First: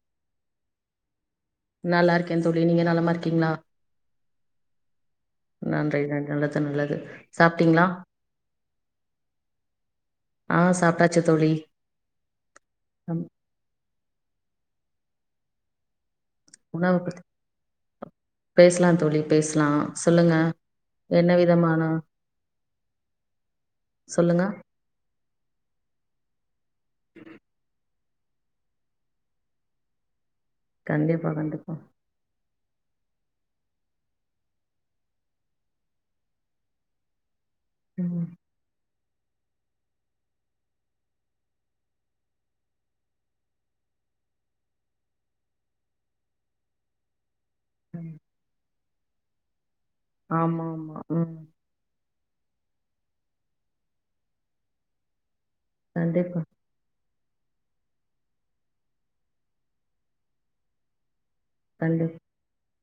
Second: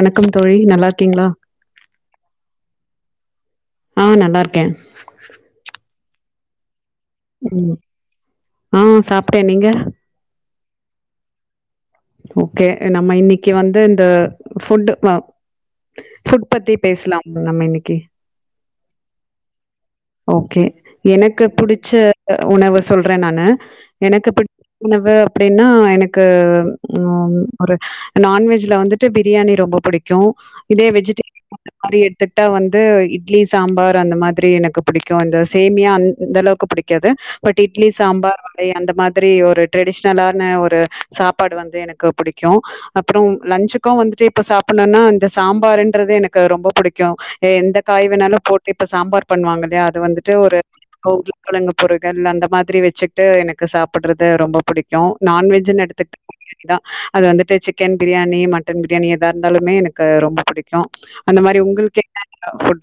வணக்கம் தோழி நல்லார்க்கீங்ளா நல்லார்க்கே தோழி நீங்க நலமா இர்க்கீங்ளா ஆ நல்லா இருக்கே நன்றி ந நல்லது நல்லது ம் சாப்ட்டீங்களா ஆ சாப்ட்டே நீங்க ஆ சாப்ட்டாச்சு தோழி ஓக்கே நம்ம ம் இன்னிக்கி வந்து இந்த ஃபுட்டு அ ஃபுட் பத்தி பேஸ்லாம் நம்ம இன்னிக்கி பேசலாம் தோழி பேசலாம் சொல்லுங்க ஓக்கே என்ன எனக்கு விதமான புடுச்ச உணவு சொல்றே நான் னு எனக்கு சொல்லுங்க புட் உணவு அப்டின்னா எனக்கு ம் ஒரு நான்வெஜ்ல வந்துட்டு பிரியாணி ரொம்ப புடிக்கு இதே கண்டிப்பா வெஜிடேரி கண்டிப்பா [unintelligible] மாரி எட்துட்டா வந் வந்து இட்லி சாம்பார் அந்த மாத்ரி எனக்கு புடிக்கு இந்த சேமியா அந்தளவ்க்கு புடிக்காது பட் இட்லி ம் சாம்பார் வடை அந்த மாதிரி ஒரு ட்ரெடிஷ்னலான ஒரு சா ப்பாடு வந்து எனக்கு புடிக்கு அப்றோ லஞ்சுக்கு வந்துட்டு இப்ப சாப்பணுன்னா இந்த சாம்பார்ன்றது எனக்கு ரொம்ப புடிக்கூ ஏ எந்த காய் வேணாலோ போட்டு இப்ப சாம்பார் பண்ணுவாங்கல்லயா அது வந்துட்டு ஒரு ஆமா ஆமா ம் ஊருளங்கெழங்கு பொரு அந்த மாதிரி வெச்சிக்ட்டு எனக்கு சாப்புட்றது ரொம்ப பிடிக்கு நான்வெஜ்ஜின் எடுத்துக் கண்டிப்பா [unintelligible] அது வந்துட்டு சிக்கன் பிரியாணி மட்டன் பிரியாணி எதார்ந்தாலுமே எனக்கு ரொம்ப புடிக்கூ உங்கள்க்கு கண்டிப்பா [unintelligible]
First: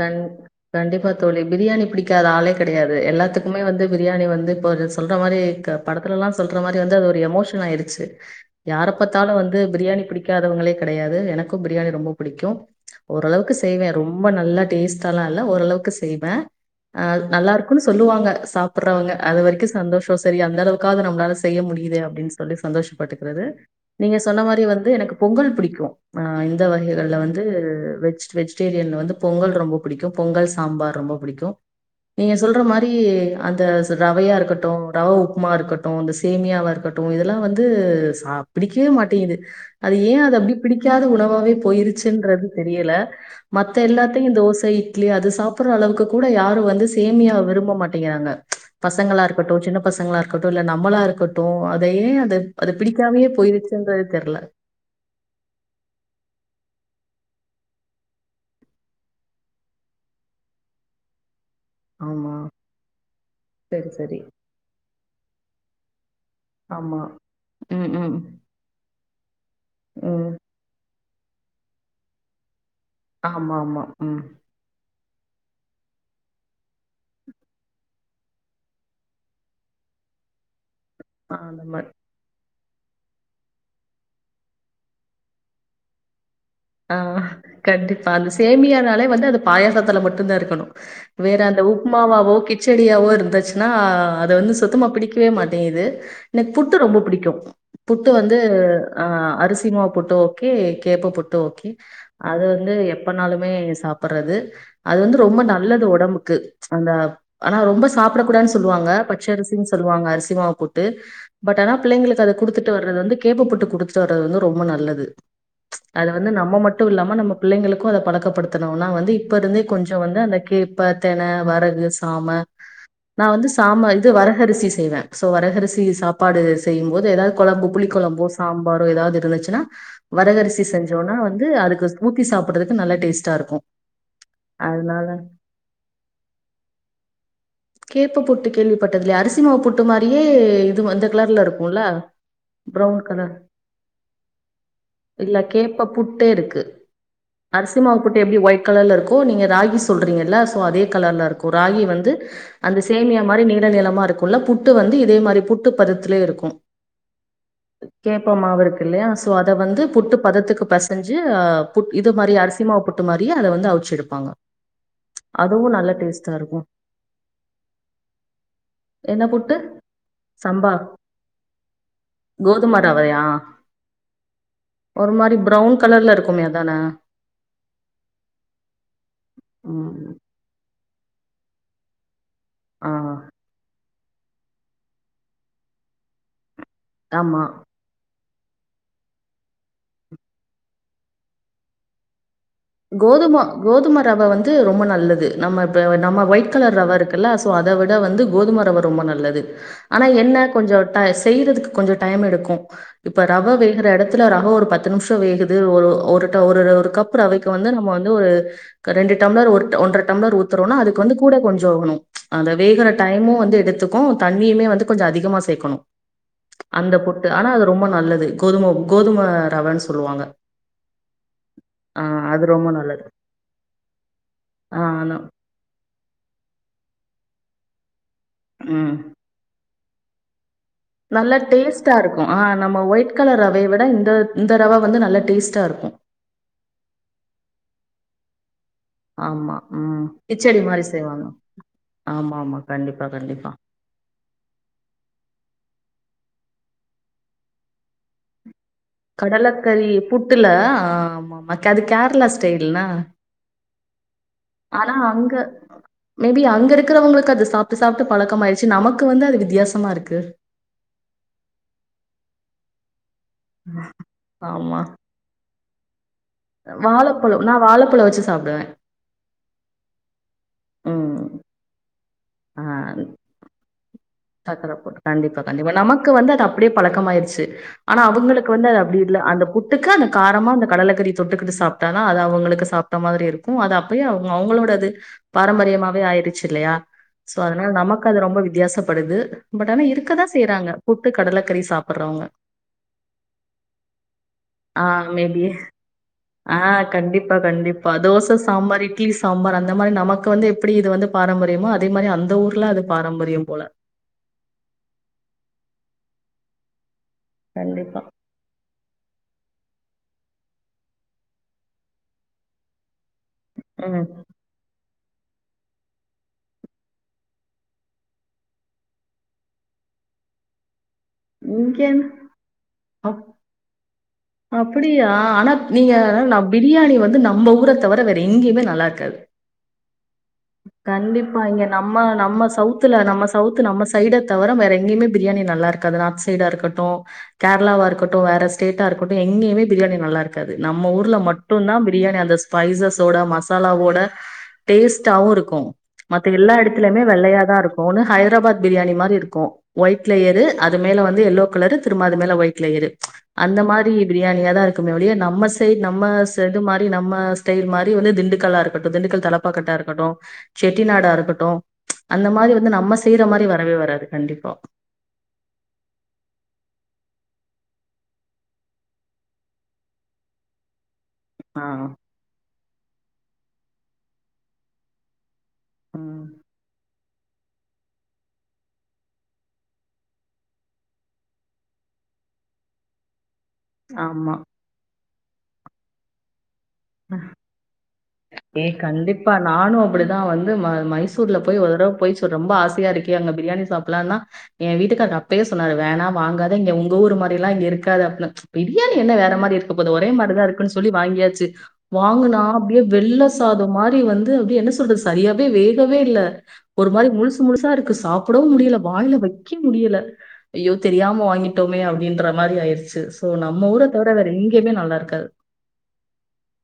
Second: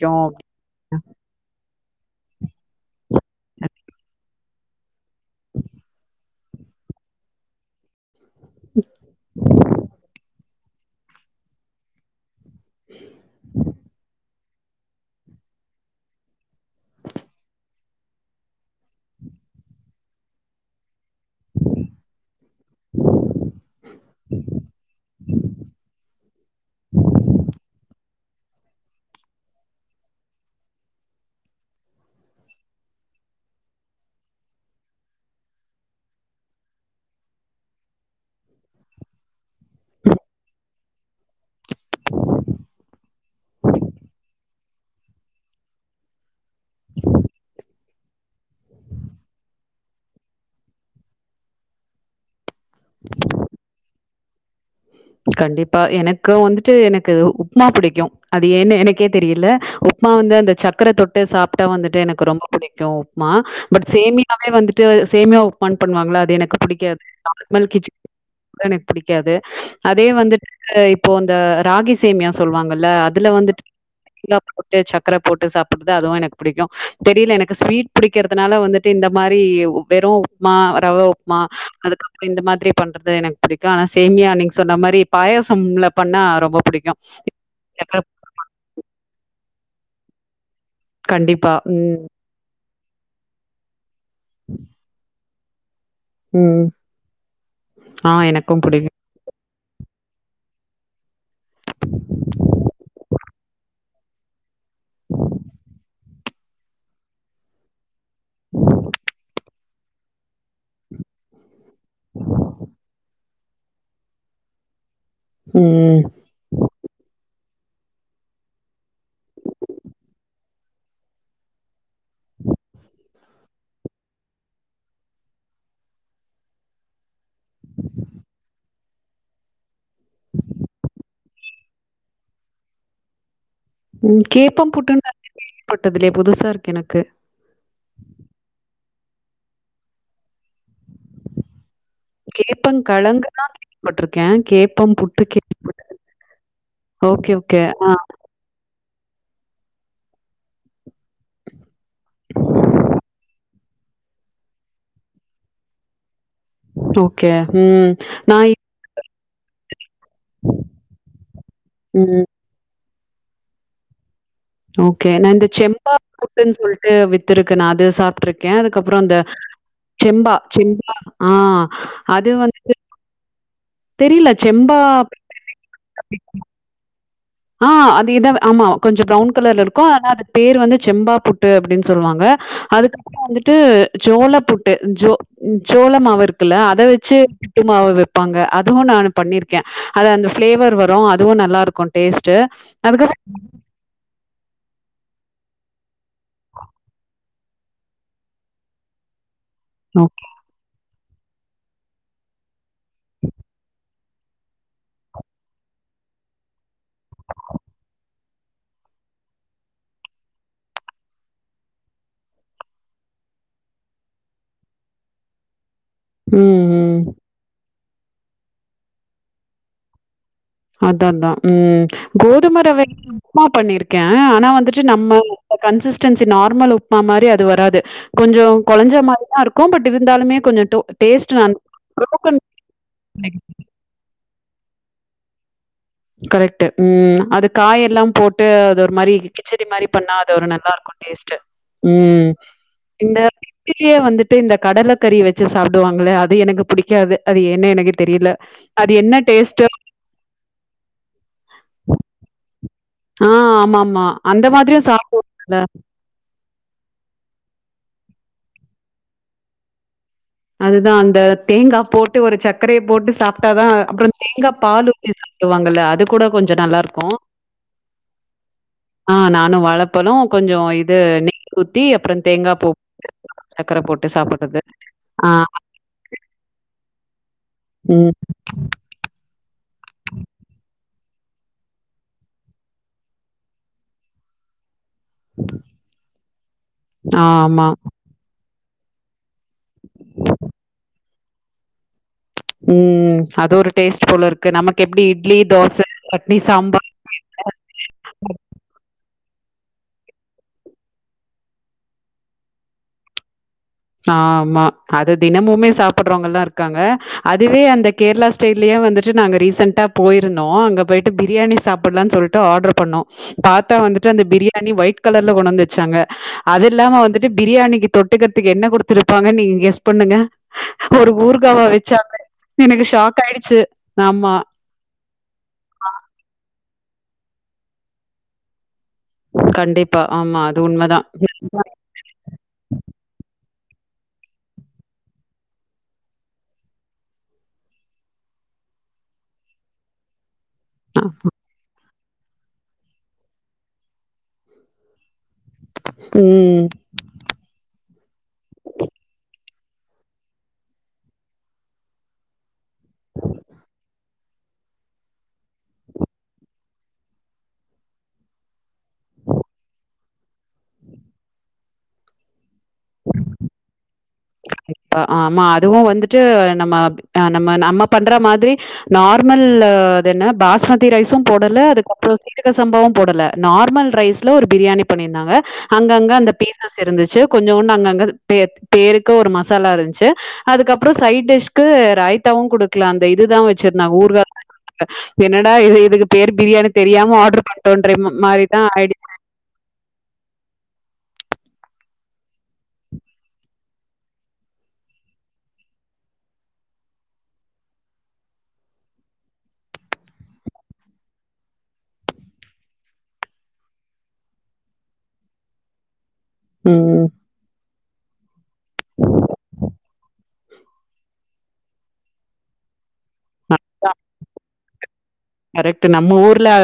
கண் கண்டிப்பா தோழி பிரியாணி புடிக்காத ஆளே கெடயாது எல்லாத்துக்குமே வந்து பிரியாணி வந்து இப்பொரு சொல்ற மாரி க படத்துலலா சொல்ற மாரி வந்து அது ஒரு எமோஷன் ஆயிடுச்சு யார பத்தாலு வந்து பிரியாணி பிடிக்காதவங்களே கடையாது எனக்கு பிரியாணி ரொம்ப பிடிக்கூ ஓரளவுக்கு செய்வே ரொம்ப நல்லா டேஸ்ட்டாலா இல்ல ஓரளவுக்கு செய்வ ஆ நல்லாருக்குன்னு சொல்லுவாங்க சாப்புர்ரவங்க அது வரிக்கு சந்தோஷோ செரி அந்த அளவுக்காது நம் மளால செய்ய முடியுது அப்டின் சொல்லி சந்தோஷப்பட்டுக்றது நீங்க சொன்ன மாரி வந்து எனக்கு பொங்கல் புடிக்கு ஆ இந்த வகைகள்ல வந்து வெஜ் வெஜ்டேரியன்ல வந்து பொங்கல் ரொம்ப புடிக்கூ பொங்கல் சாம்பார் ரொம்ப புடிக்கூ நீங்க சொல்ற மாரி அந்த ரவையார்க்கட்டூ ரவ உப்மார்க்கட்டூ இந்த சேமியாவார்க்கட் டூ இதெல்லா வந்து சா பிடிக்வே மாட்டேங்குது அது ஏ அது அப்டி பிடிக்காத உணவாவே போய்ரு சின்றது மத்த எல்லாத்தயு தோச இட்லி அது சாப்புர்ர அளவுக்கு கூட யாரு வந்து சேமியா விரும்ப மாட்டேங்குறா ங்க பசங்களார்க்கட்டு சின்ன பசங்களார்க்கட்டு இல்ல நம்மளார்க்கட்டூ அதயே அத அத பிடிக்காமே பொய்ருச்சுன்றது தெர்ல கண்டிப்பா எனக்கு வந்துட்டு எனக்கு உப்மா புடிக்கு அது ஏன்னு எனக்கே தெரியல்ல உப்மா நா வந்து அந்த சக்கர தொட்டு சாப் ப்டா வந்துட்டு எனக்கு ஆமா ரொம்ப புடிக்கு உப்மா பட் சரி சரி சேமியாவே வந்துட்டு சேமியா உப்புமான் பண்ணுவாங்கல்ல எனக்கு ஆமா பிடிக்காது நார்மல் ம் கிச்சடி ம் எனக்கு பிடிக்காது அதே ம் வந்துட்டு இப்போ இந்த ராகி சேமியா சொல்லுவாங்கல்ல அதுல ஆமா வந்துட்டு ஆமா ம் போட்டு சக் க்கர போட்டு சாப்புறது அதுவு எனக்கு புடிக்கூ தெரியல எனக்கு ஸ்வீட் பிடிக்கிறதுனால வந்துட்டு இந்த மாரி வெறு வெறும் உப்மா ரவா ஆ உப்மா அந்த மாரி அதுக்கப்பறோ இந்த மாதிரி பண்றது எனக்கு புடிக்கும் ஆனா சேமியா நீங் ங்ங சொன்ன மாரி பாயசம்ல பண்ணா ரொம்ப புடிக்கு ஆ ஆ சக்கர கண்டிப்பா அந்த சேமியானாலே வந்து அது பாயசத்துல மட்டுந்தா இருக்கணு வேற கண்டிப்பா அந்த ம் உப்புமாவாவோ கிச் கிச்செடியாவோ இருந்துச்சுனா அது வந்து சுத்தமா பிடிக்கவே மாட்டேங்கிது எனக்கு ம் புட்டு ரொம்ப புடிக்கும் புட்டு ஆ வந்து எனக்கும் புடிக்கு ஆ அரிசி அரிசிமா புட்டு ஓகே கேப்ப புட் த்து ஓகே அது வந்து எப்பனாலுமே சாப்புட்றது அது வந்து ரொம்ப நல்லது ஒடம்புக்கு க்கு அந்த ஆனா ரொம்ப சாப்புடக் கூடாதுன் சொல்லுவாங்க பச்சரிசி சொல்லுவாங்க அரிசி மாவு புட்டு பட் ஆனா பிள்ளைங்களுக்கு அத குடுத்துட்டு வர்றது வந்து கேப்பப்புட்டு குடுத்துட்டு வர்றது வந்து ரொம்ப நல்லது ம் அத வந்து நம்ம மட்டு இல்லாம நம்ம புள்ளைங்களுக்கு அத பழக்கப் படுத்துனோனா வந்து இப்ப இருந்தே கொஞ்சோ வந்து அந்த கேப்ப தென வரகு சாம நா வந்து சாம இது வரகரிசி செய்வே சோ வரகரிசி சாப்பாடு செய்யும் போது எதாவது கொழம்பு புளி கொழம்போ சாம்பாரோ எதாவது இருந்துச்சுன்னா வரகரிசி செஞ் ஞ்சோனா வந்து அதுக்கு ஊத்தி சாப்புறதுக்கு நல்லா டேஸ்ட்டா இருக்கு ம் கேப்ப புட்டுனு அதனால நா கேள்வி பட்டது இல்லையே புதுசா இருக்கு எனக்கு பட்டதில்லயே அரிசி மாவு புட்டு மாரியே இதுவு அந்த கலர்ல இருக்குல்ல ப்ரவுன் கேப்பங்கழங்கு கலர் தான் கேள்விப்பட்ருக்கே கேப்பம் புட்டு இல்ல கேப்ப கேள்விப்பட்டது புட்டே இருக்கு ஓகே ஓகே ஆ அரிசிமாவு புட்டு எப்டி ஒயிட் கலர்ல இருக்கு ப்போ நீங்க ராகி சொல்றீங்கல்ல சோ அதே கலர்ல இருக்கு ராகி வந்து அந்த சேமியா மாரி நீள நீளமா இருக் க்குள்ள புட்டு வந்து இதே மாரி புட்டு பதத்துலேயே இருக்கு ம் ஓகே ம் கேப்ப நா மாவு இருக்கு இல்லையா அத வந்து புட்டு பதத்துக்கு பெசஞ்சு அ புட் இது ம் மாரி அரிசி மாவு புட் ட்டு மாரியே அத வந்து அவுச்செடுப்பாங்க ஓகே நா இந்த செம்பா புட்டுன்னு இருக்கும் சொல்ட்டு வித்துருக்கு நா அது சாப்ட்ருக்கே அதுக்கப்பறோ அந்த என்ன புட்டு செம்பா சம்பா செம்பா ஆ அது வந்துட்டு கோதும ரவையா தெரியல ஒரு மாரி ப்ரௌன் கலர்ல இருக்குமே அதான ஆ அது இத ஆமா கொஞ்ச ப்ரவுன் கலர்ல இருக்கு ஆனா ம் அது பேர் வந்து செம்பா புட்டு அப்டின்னு சொல்லுவாங்க ஆ அதுக்கப்பறோ வந்துட்டு சோள புட்டு ஜோ சோள மாவு இருக்குல்ல அத வச்சு ஆமா. புட்டு மாவு வப் ப்பாங்க அதுவு நானு பண்ணிருக்கே அது அந்த பிளேவர் வரு அதுவு நல்லா இருக்கு டேஸ்ட் கோதுமா கோதும ரவ வந்து ரொம்ப நல்லது நம்ம இப்ப நம்ம ஒயிட் கலர் ரவ இருக்குல்ல க்கு அத விட வந்து கோதும ரவ ரொம்ப நல்லது ஆனா என்ன கொஞ்சோ ஆ செய்றதுக்கு கொஞ்ச டைம் எடுக்கும் இப்ப ரவ வேகுற எடத் த்துல ரவ ஒரு பத்து நிமிஷோ வேகுது ஒரு ஒரு ஒரு கப்பு ரவைக் இப்ப வந்து நம்ப வந்து ஒரு ரெண்டு டம்ளர் ஒரு ஒன்ற டம்ளர் ஊத்துரோனா அதுக்கு வந்து கூட கொஞ்சோ இருக்கணு அந்த வேகுற டைமு வந்து எடுத்துக்கு தண்ணியுமே வந்து கொஞ்ச அதிகமா சேக்கணும் ம், அந்த ம். புட்டு ஆனா அது ரொம்ப நல்லது கோதும கோதும ரவன்னு சொல்லுவாங்க அதா அதா ம் ஆ அது கோதும ரொம்ப நல்லது. ரவைக்கு உப்மா பண்ணிருக்கே ஆனா ஆ வந்துட்டு நம்ம ஆனா கன்சிஸ் சிஸ்டன்ஸி நார்மல் உப்புமா மாரி அது வராது கொஞ்சோ கொலஞ்ச மாரி தா இருக்கு பட் இருந்தாலுமே கொஞ்ச நல்ல டேஸ்டா இருக்கும் ஆ நம்ம ஒயிட் கலர் ரவைய விட இந்த இந்த ரவ வந்து நல்ல டேஸ்ட்டாருக்கும் கரெக்ட்டு ம் ம் அது காயெல்லா போட்டு அது ஒரு மாரி ஆமா. கிச்சடி மாரி ம். பண்ணா அது ஒரு கிச்சடி நல்லா மாரி இருக்கு செய்வாங்க. டேஸ்ட்டு ம் ம் ஆமாமா. கண்டிப்பா, இந்த கண்டிப்பா. கிட்சடீயே வந்துட்டு இந்த கடலக்கறி வச்சு சாப்புடுவாங்கள அது எனக்கு புடிக்காது அது ஏன்னு எனக்கு தெரியல அது என்ன டேஸ்ட்டு கடலக்கறி புட்டுல ஆ ஆமா நமக்கது கேரளா ஸ்டைல்னா ஆ ஆமாமா. அந்த மாதிரியும் ஆனா அங்க சாப்பிடுவாங்கல்ல. மே பி அங்க இருக்குறவங்களுக்கு அது சாப்ட்டு சாப்ட்டு பழக்கமாய்ருச்சி நமக்கு வந்து அது வித்தியாசமா இருக் அதுதா அந்த தேங்காப் போட்டு ஒரு சக்கரைய போட்டு சாப் ட்டாதா அப்பறொ தேங்காப் ஆமா. பாலு ஊத்தி சாப்டுவாங்கல்ல அது கூட கொஞ்சொ நல்லா இருக்கு வாழைப்பழம் நான் வாழைப்பழம் வச்சு சாப்பிடுவேன். ஆ நானு வாழப்பழொ கொஞ்சொ இது ம். நெய் ஊத்தி அப்பறொ தேங்காப் பூ [inaudible] சக்கரப் போட்டு சாப் சாப்பட்டு சக்கரப் போட் கண்டிப்பா கண்டிப்பா நமக்கு வந்து அது அப்டியே பழக்கமாயிருச்சு ஆனா ம் அவுங்களுக்கு வந்து அது அப்டி இல்ல அந்த புட்டுக்கு அந்த காரமா அந்த கடலக்கறி தொட்டுக்குட்டு சாப்ட்டானா அது அவுங்களுக்கு சாப்ட்ட மாதிரி இருக்கு அது அப்பயே அவுங்க அவ்ங்களோட இது பாரம்பரியமாவே ஆயிருச்சு இல்லையா சோ ஆமா அதனால நமக்கு அது ரொம்ப வித்தியாசப்படுது பட் ஆனா இருக்கதா செய்றாங்க புட்டு கடலக்கறி சாப்புர்றவங்க ம் அது ஒரு டேஸ்ட்ட் போல இருக்கு நமக்கு ஆ எப்டி இட்லி மேபி தோச சட்னி சாம்பார் [inaudible] பா கண்டிப்பா தோச சாம்பார் இட்லி சாம்பார் அந்த மாரி நமக்கு வந்து எப்டி இது வந்து பாரம்பரியமோ அதே மாரி அந்த ஊர்ல அது பாரம்பரியம் போல ஆமா அது தினமுமே சாப்புட்றவங்கல்லா இருக்காங்க அதுவே அந்த கண்டிப்பா கேர்ளா ஸ்டைல்லயே வந்துட்டு நாங்க ரீசண்ட்டா போயிருந்தோ அங்கப் போயிட்டு பிரியாணி சாப்புட்லான் சொல்ட்டு ஆட்ரு பண்ணோ பாத்தா ம் வந்துட்டு அந்த பிரியாணி ஒயிட் கலர்ல கொண்டு வந்து வெச்சாங்க அது இல்லாம வந்துட்டு பிரியாணிக்கு தொட்டுக்கற்த் துக்கு என்ன குடுத்துருப்பாங்கன் நீங்க கெஸ் பண்ணுங்க ஒரு ஊருகாவா இங்க வெச்சாங்க எனக்கு ஷாக் ஆயிடுச்சு ஆமா. அப்புடியா ஆனா நீங்க நா பிரியாணி வந்து நம்ப ஊர தவர வேற எங்கைமே நல்லா இருக்காது கண்டிப் கண்டிப்பா இங்க நம்ம நம்ம சௌத்துல நம்ம சௌத்து நம்ம சைட தவர வேற எங்கைமே பிரியாணி நல்லா இருக்காது நார்த் சைடா இருக்கட்டு கேர்ளாவா இருக்கட்டு வ ற ஸ்டேட்டா இருக்கட்டு எங்கையே பிரியாணி நல்லா இரு க்காது நம்ம ஊர்ல மட்டுந்தா பிரியாணி அந்த ஸ்பைசஸோட மசாலாவோட டேஸ் ட்டாவு இருக்கு மத்த எல்லா ம். எடத்லைமே வெள்ளையாதா இருக்கு ஒன்னு ஹைத்ராபாத் பிரியாணி மாரி இருக்கு ஒயிட் லேயரு அது மேல வந்து எல்லோ கலரு திரும்ப அது மேல ஒயிட் லேயரு அந்த மாரி பிரியாணியாதா இரு க்குமே ஒழிய நம்ம சைட் நம்ம ச இது மாரி நம்ம ஸ்டைல் மாரி வந்து திண்டுக்கலா இருக்கட்டு திண்டுக்கல் தலப்பாக்கட்டா இருக் கட்டு செட்டி நாடா இருக்கட்டு அந்த மாரி வந்து நம்ம செய்ற மாரி வரவே வராது கண்டிப்பா [inaudible] ப்பா ஆமா அதுவு வந்துட்டு நம்ம பி அ நம்ம நம்ம பண்ற மாதிரி நார்மல்லு இது என்ன பாஸ்மதி ரைஸ் ஸும் போடல ஆ அதுக்கப்றோ சீரக சம்பாவும் போடல நார்மல் ரைஸ்ல ஒரு பிரியாணி பண்ணியிருந்தாங்க அங்கங்க ம் அந்த பீசஸ் இருந்துச்சு கொஞ்சோண்டு அங்கங்க பே பேருக் கு ஒரு மசாலா இருந்த்ச்சு அதுக்கப்பறொ சைட் டிஷ்க்கு ரைத்தாவு குடுக்ல அந்த இதுதா வெச் சிர்ந்தாங் ஊர்கா ஆமா [inaudible] என்னடா இயது இதுக்கு பேர் பிரியாணி தெரியாம ஆர்டர் பண்ணிட்டோன்ற மாரி ஏ தான் ஆயிடுச்சு. கண்டிப்பா நானு அப்டிதா வந்து ம மைஸ் சூர்ல போய் ஒரு தடவ போய் ஸொ ரொம்ப ஆசையா இருக்கே அங்க பிரியாணி சாப்புல்லான்னா ஏ வீட்டுக்காரு அப்பவே சொன்னாரு வேணா வாங்காத இங்க உங்க ஊர் மாரில்லா இங்க இருக்காது அப்புன பிரியாணி என்ன வேற மாரி இருக்கப் போது ஒரே மாரிதா இருக்குன் சொல்லி வாங்கி யாச்சி வாங்குனா அப்டியே வெள்ள சாதம் மாரி வந்து அப்டியே என்ன சொல்றது சரியாவே வேகவே இல்ல ஒரு ம். மாரி முழுசு முழுசா இருக்கு சாப்புடவும் முடியல வாய்ல வெக்க முடியல ஐயோ தெரியாம வாங்கிட்டோமே அப்டின்ற மாரி ஆயிருச்சு சோ நம்ம ஊர தவர வேற எங்கய்மே நல்லா இருக்காது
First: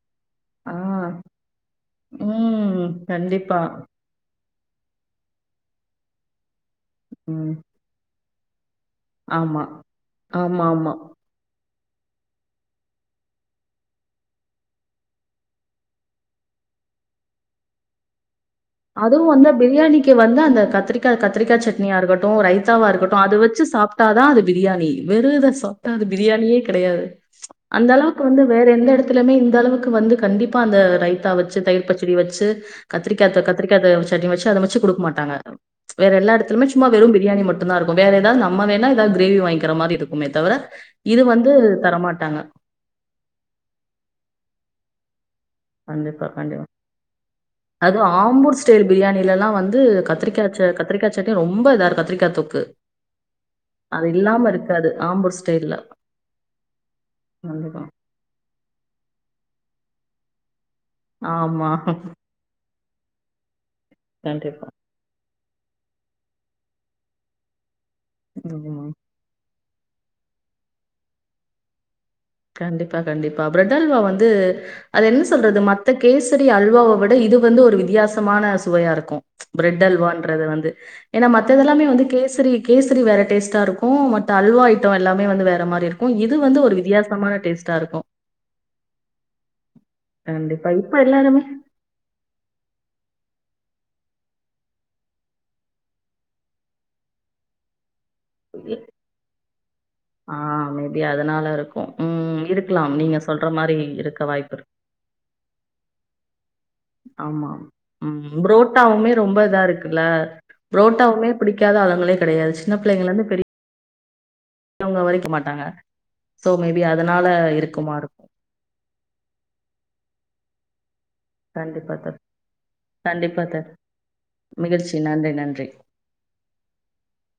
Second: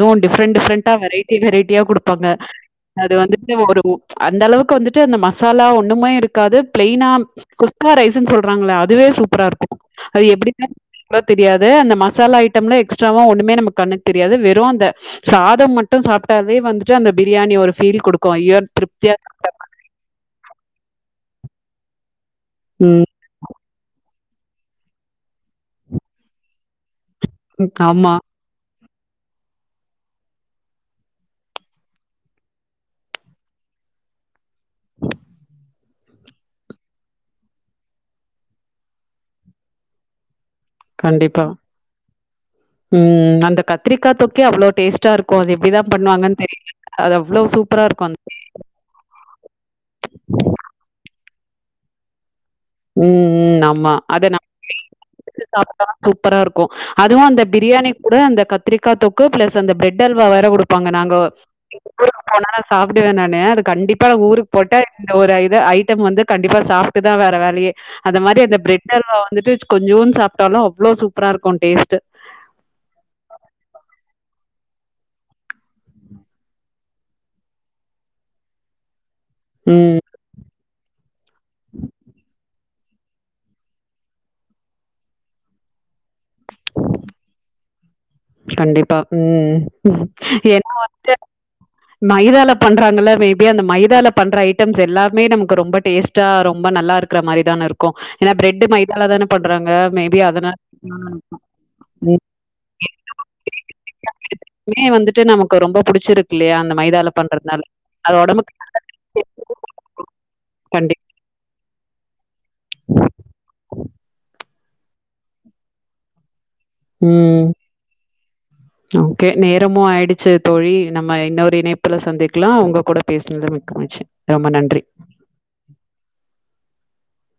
துவு டிஃப்ரண்ட் ஆ டிஃப்ரண்ட்டா வெரைட்டி வெரைட்டியா குடுப்பாங்க ம் அது வந்துட்டு கண்டிப்பா ஒரு ஒ அந்தளவுக்கு வந்துட்டு அந்த மசாலா ஆ ஒண்ணுமே இருக்காது ப்லெய்னா ம் குஸ்கா ரைஸுன் சொல்றாங்கல்ல அ துவே சூப்பரா ஆமா. இருக்கு அது ஆமா, எப்டின்னா ஆமா. டையாது அந்த மசாலா ஐட்டம்ல எக்ஸ்ட்ராவா ஒண்ணுமே நம்ம கண்ணுக்கு தெரியாது வெறு அந்த சாதம் மட்டு சாப்ட்டா வே வந்துட்டு அந்த பிரியாணி ஒரு ஃபீல் குடுக்கு ஐயோ திருப்தியா அதுவு வந்த பிரியாணிக்கு வந்து அந்த கத்திரிக்கா கத்திரிக்கா சட்னியா இருக்க ட்டு ரைத்தாவா ம். இருக்கட்டு அத வெச்சு சா ட்டாதா அது பிரியாணி வெறு இத சாப்ட்டா அது பிரியாணியே கெடயாது ம். அந்த ஆமா. அளவுக்கு வந்து வேற எந்த எட திலமே இந்த அளவுக்கு வந்து கண்டிப்பா அந்த ரைத்தா வெச்சு தயிர் பச்சடி வெச்சு கத்திரிக்கா தொக்க கத்திரிக்காது சட்னி வெச்சு அத வெச்சு குடுக் மாட்டாங்க வேற எல்லா எடத்துலுமே சும்மா வெறு பிரியாணி மட்டுந்தா இருக்கு வேற எதாவ் நம்ம வேணா எதாவ் கிரேவி வாய்ங்கிற மாரி இருக்குமே தவர கண்டிப்பா ம் அந்த கத்திரிக்கா தொக்கே அவ்ளோ டேஸ்ட்டாரு க்கு அது எப்டிதா கண்டிப்பா, பண்ணுவாங்கன் கண்டிப்பா. தெரில அது அவ்ளோ சூப்பராருக்கு அதுவும் அ க்காச்ச கத்திரிக்கா சட்னி ரொம்ப இதாரு கத்திரிக்கா தொ ம் ம் ஆம்மா அத நா வீ [inaudible] இருக்காது. ஆம்பூர் ஸ்டைல்ல. சாப்ட்டா சூப்பரா இருக்கு அதுவு அந்த கண்டிப்பா. பிரியாணிக் கூட அந்த கத்திரிக்கா தொக்கு ப்ளஸ் அந்த பிரெ ட்டல்வா வேற குடுப்பாங்க நாங்கோ ஆமா. [inaudible] ஊருக்கு போனா சாப்டுவே நானு அது கண்டிப்பா ஊருக்கு கண்டிப்பா. போட்டா இந்த ஒரு இது ஐட்டம் வந்து கண்டிப்பா சாப்ட்டுதா வேற வே அந்த மாரி அந்த ம். பிரெட் அல்வா வந்துட்டு கொஞ்சூண் சாப்டாலு அவ்ளோ சூப்பராருக்கு டேஸ்ட்டு கண்டிப்பா கண்டிப்பா பிரெட் அல்வா வந்து அது என்ன சொல்றது மத்த கேசரி அல்வாவ விட இ இது வந்து ஒரு வித்தியாசமான சுவையாருக்கு பிரெட் ம் அல்வான்றது வந்து ஏனா மத்ததெல்லாமே வந்து கேசரி கேசரி வேற டேஸ்ட்டாருக்கு மத்த அல்வா ஐட்டோ எல்லாமே வந்து வேற மாரி இருக்கு இது வந்து ஒரு வித்தியா த்தமான டேஸ்ட்டா இருக்கு கண்டிப்பா ம் கண்டிப்பா. என்னா இப்ப வந்ட்டு எல்லாருமே மைதால பண்றாங்கள்ல மேபி அந்த மைதால பண்ற ஐட்டம்ஸ் எல்லாமே நமக்கு ரொம்ப டேஸ்ட்டா ரொம்ப நல்லா இருக்கற மாரிதான இருக்கு ஏனா பிரெட்டு மைதால தான பண்றாங்க மேபி ஆ அதனால [inaudible] ஆம் நீங்க சொல்ற மாரி இருக்க வாய்ப்பிரு வந்துட்டு நமக்கு ரொம்ப புடிச்சிருக்கு இல்லையா அந்த மைதால ஆமா பண்றதுனால அது ம் புரோட்டாவுமே உடம்புக்கு ரொம்ப இதா இருக்குல்ல கண்டி புரோட்டாவுமே பிடிக்காத ஆளுங்களே கெடையாது சின்ன புள்ளைங்கலருந்து பெரி யவங்க வரைக்கி மாட்டாங்க சோ மேபி அதனால ம் இருக்குமா இருக்கும் ஓகே நேரமு ஆயிடுச்சு தோழி நம்ம இன்னொரு கண்டிப்பா இணைப்புல தோழி சந்திக்லா உங்க கூட கண்டிப்பா பேசுனதுல தோழி மிக்க மகிச்சி ரொம்ப நன்றி மகிழ்ச்சி நன்றி நன்றி [inaudible]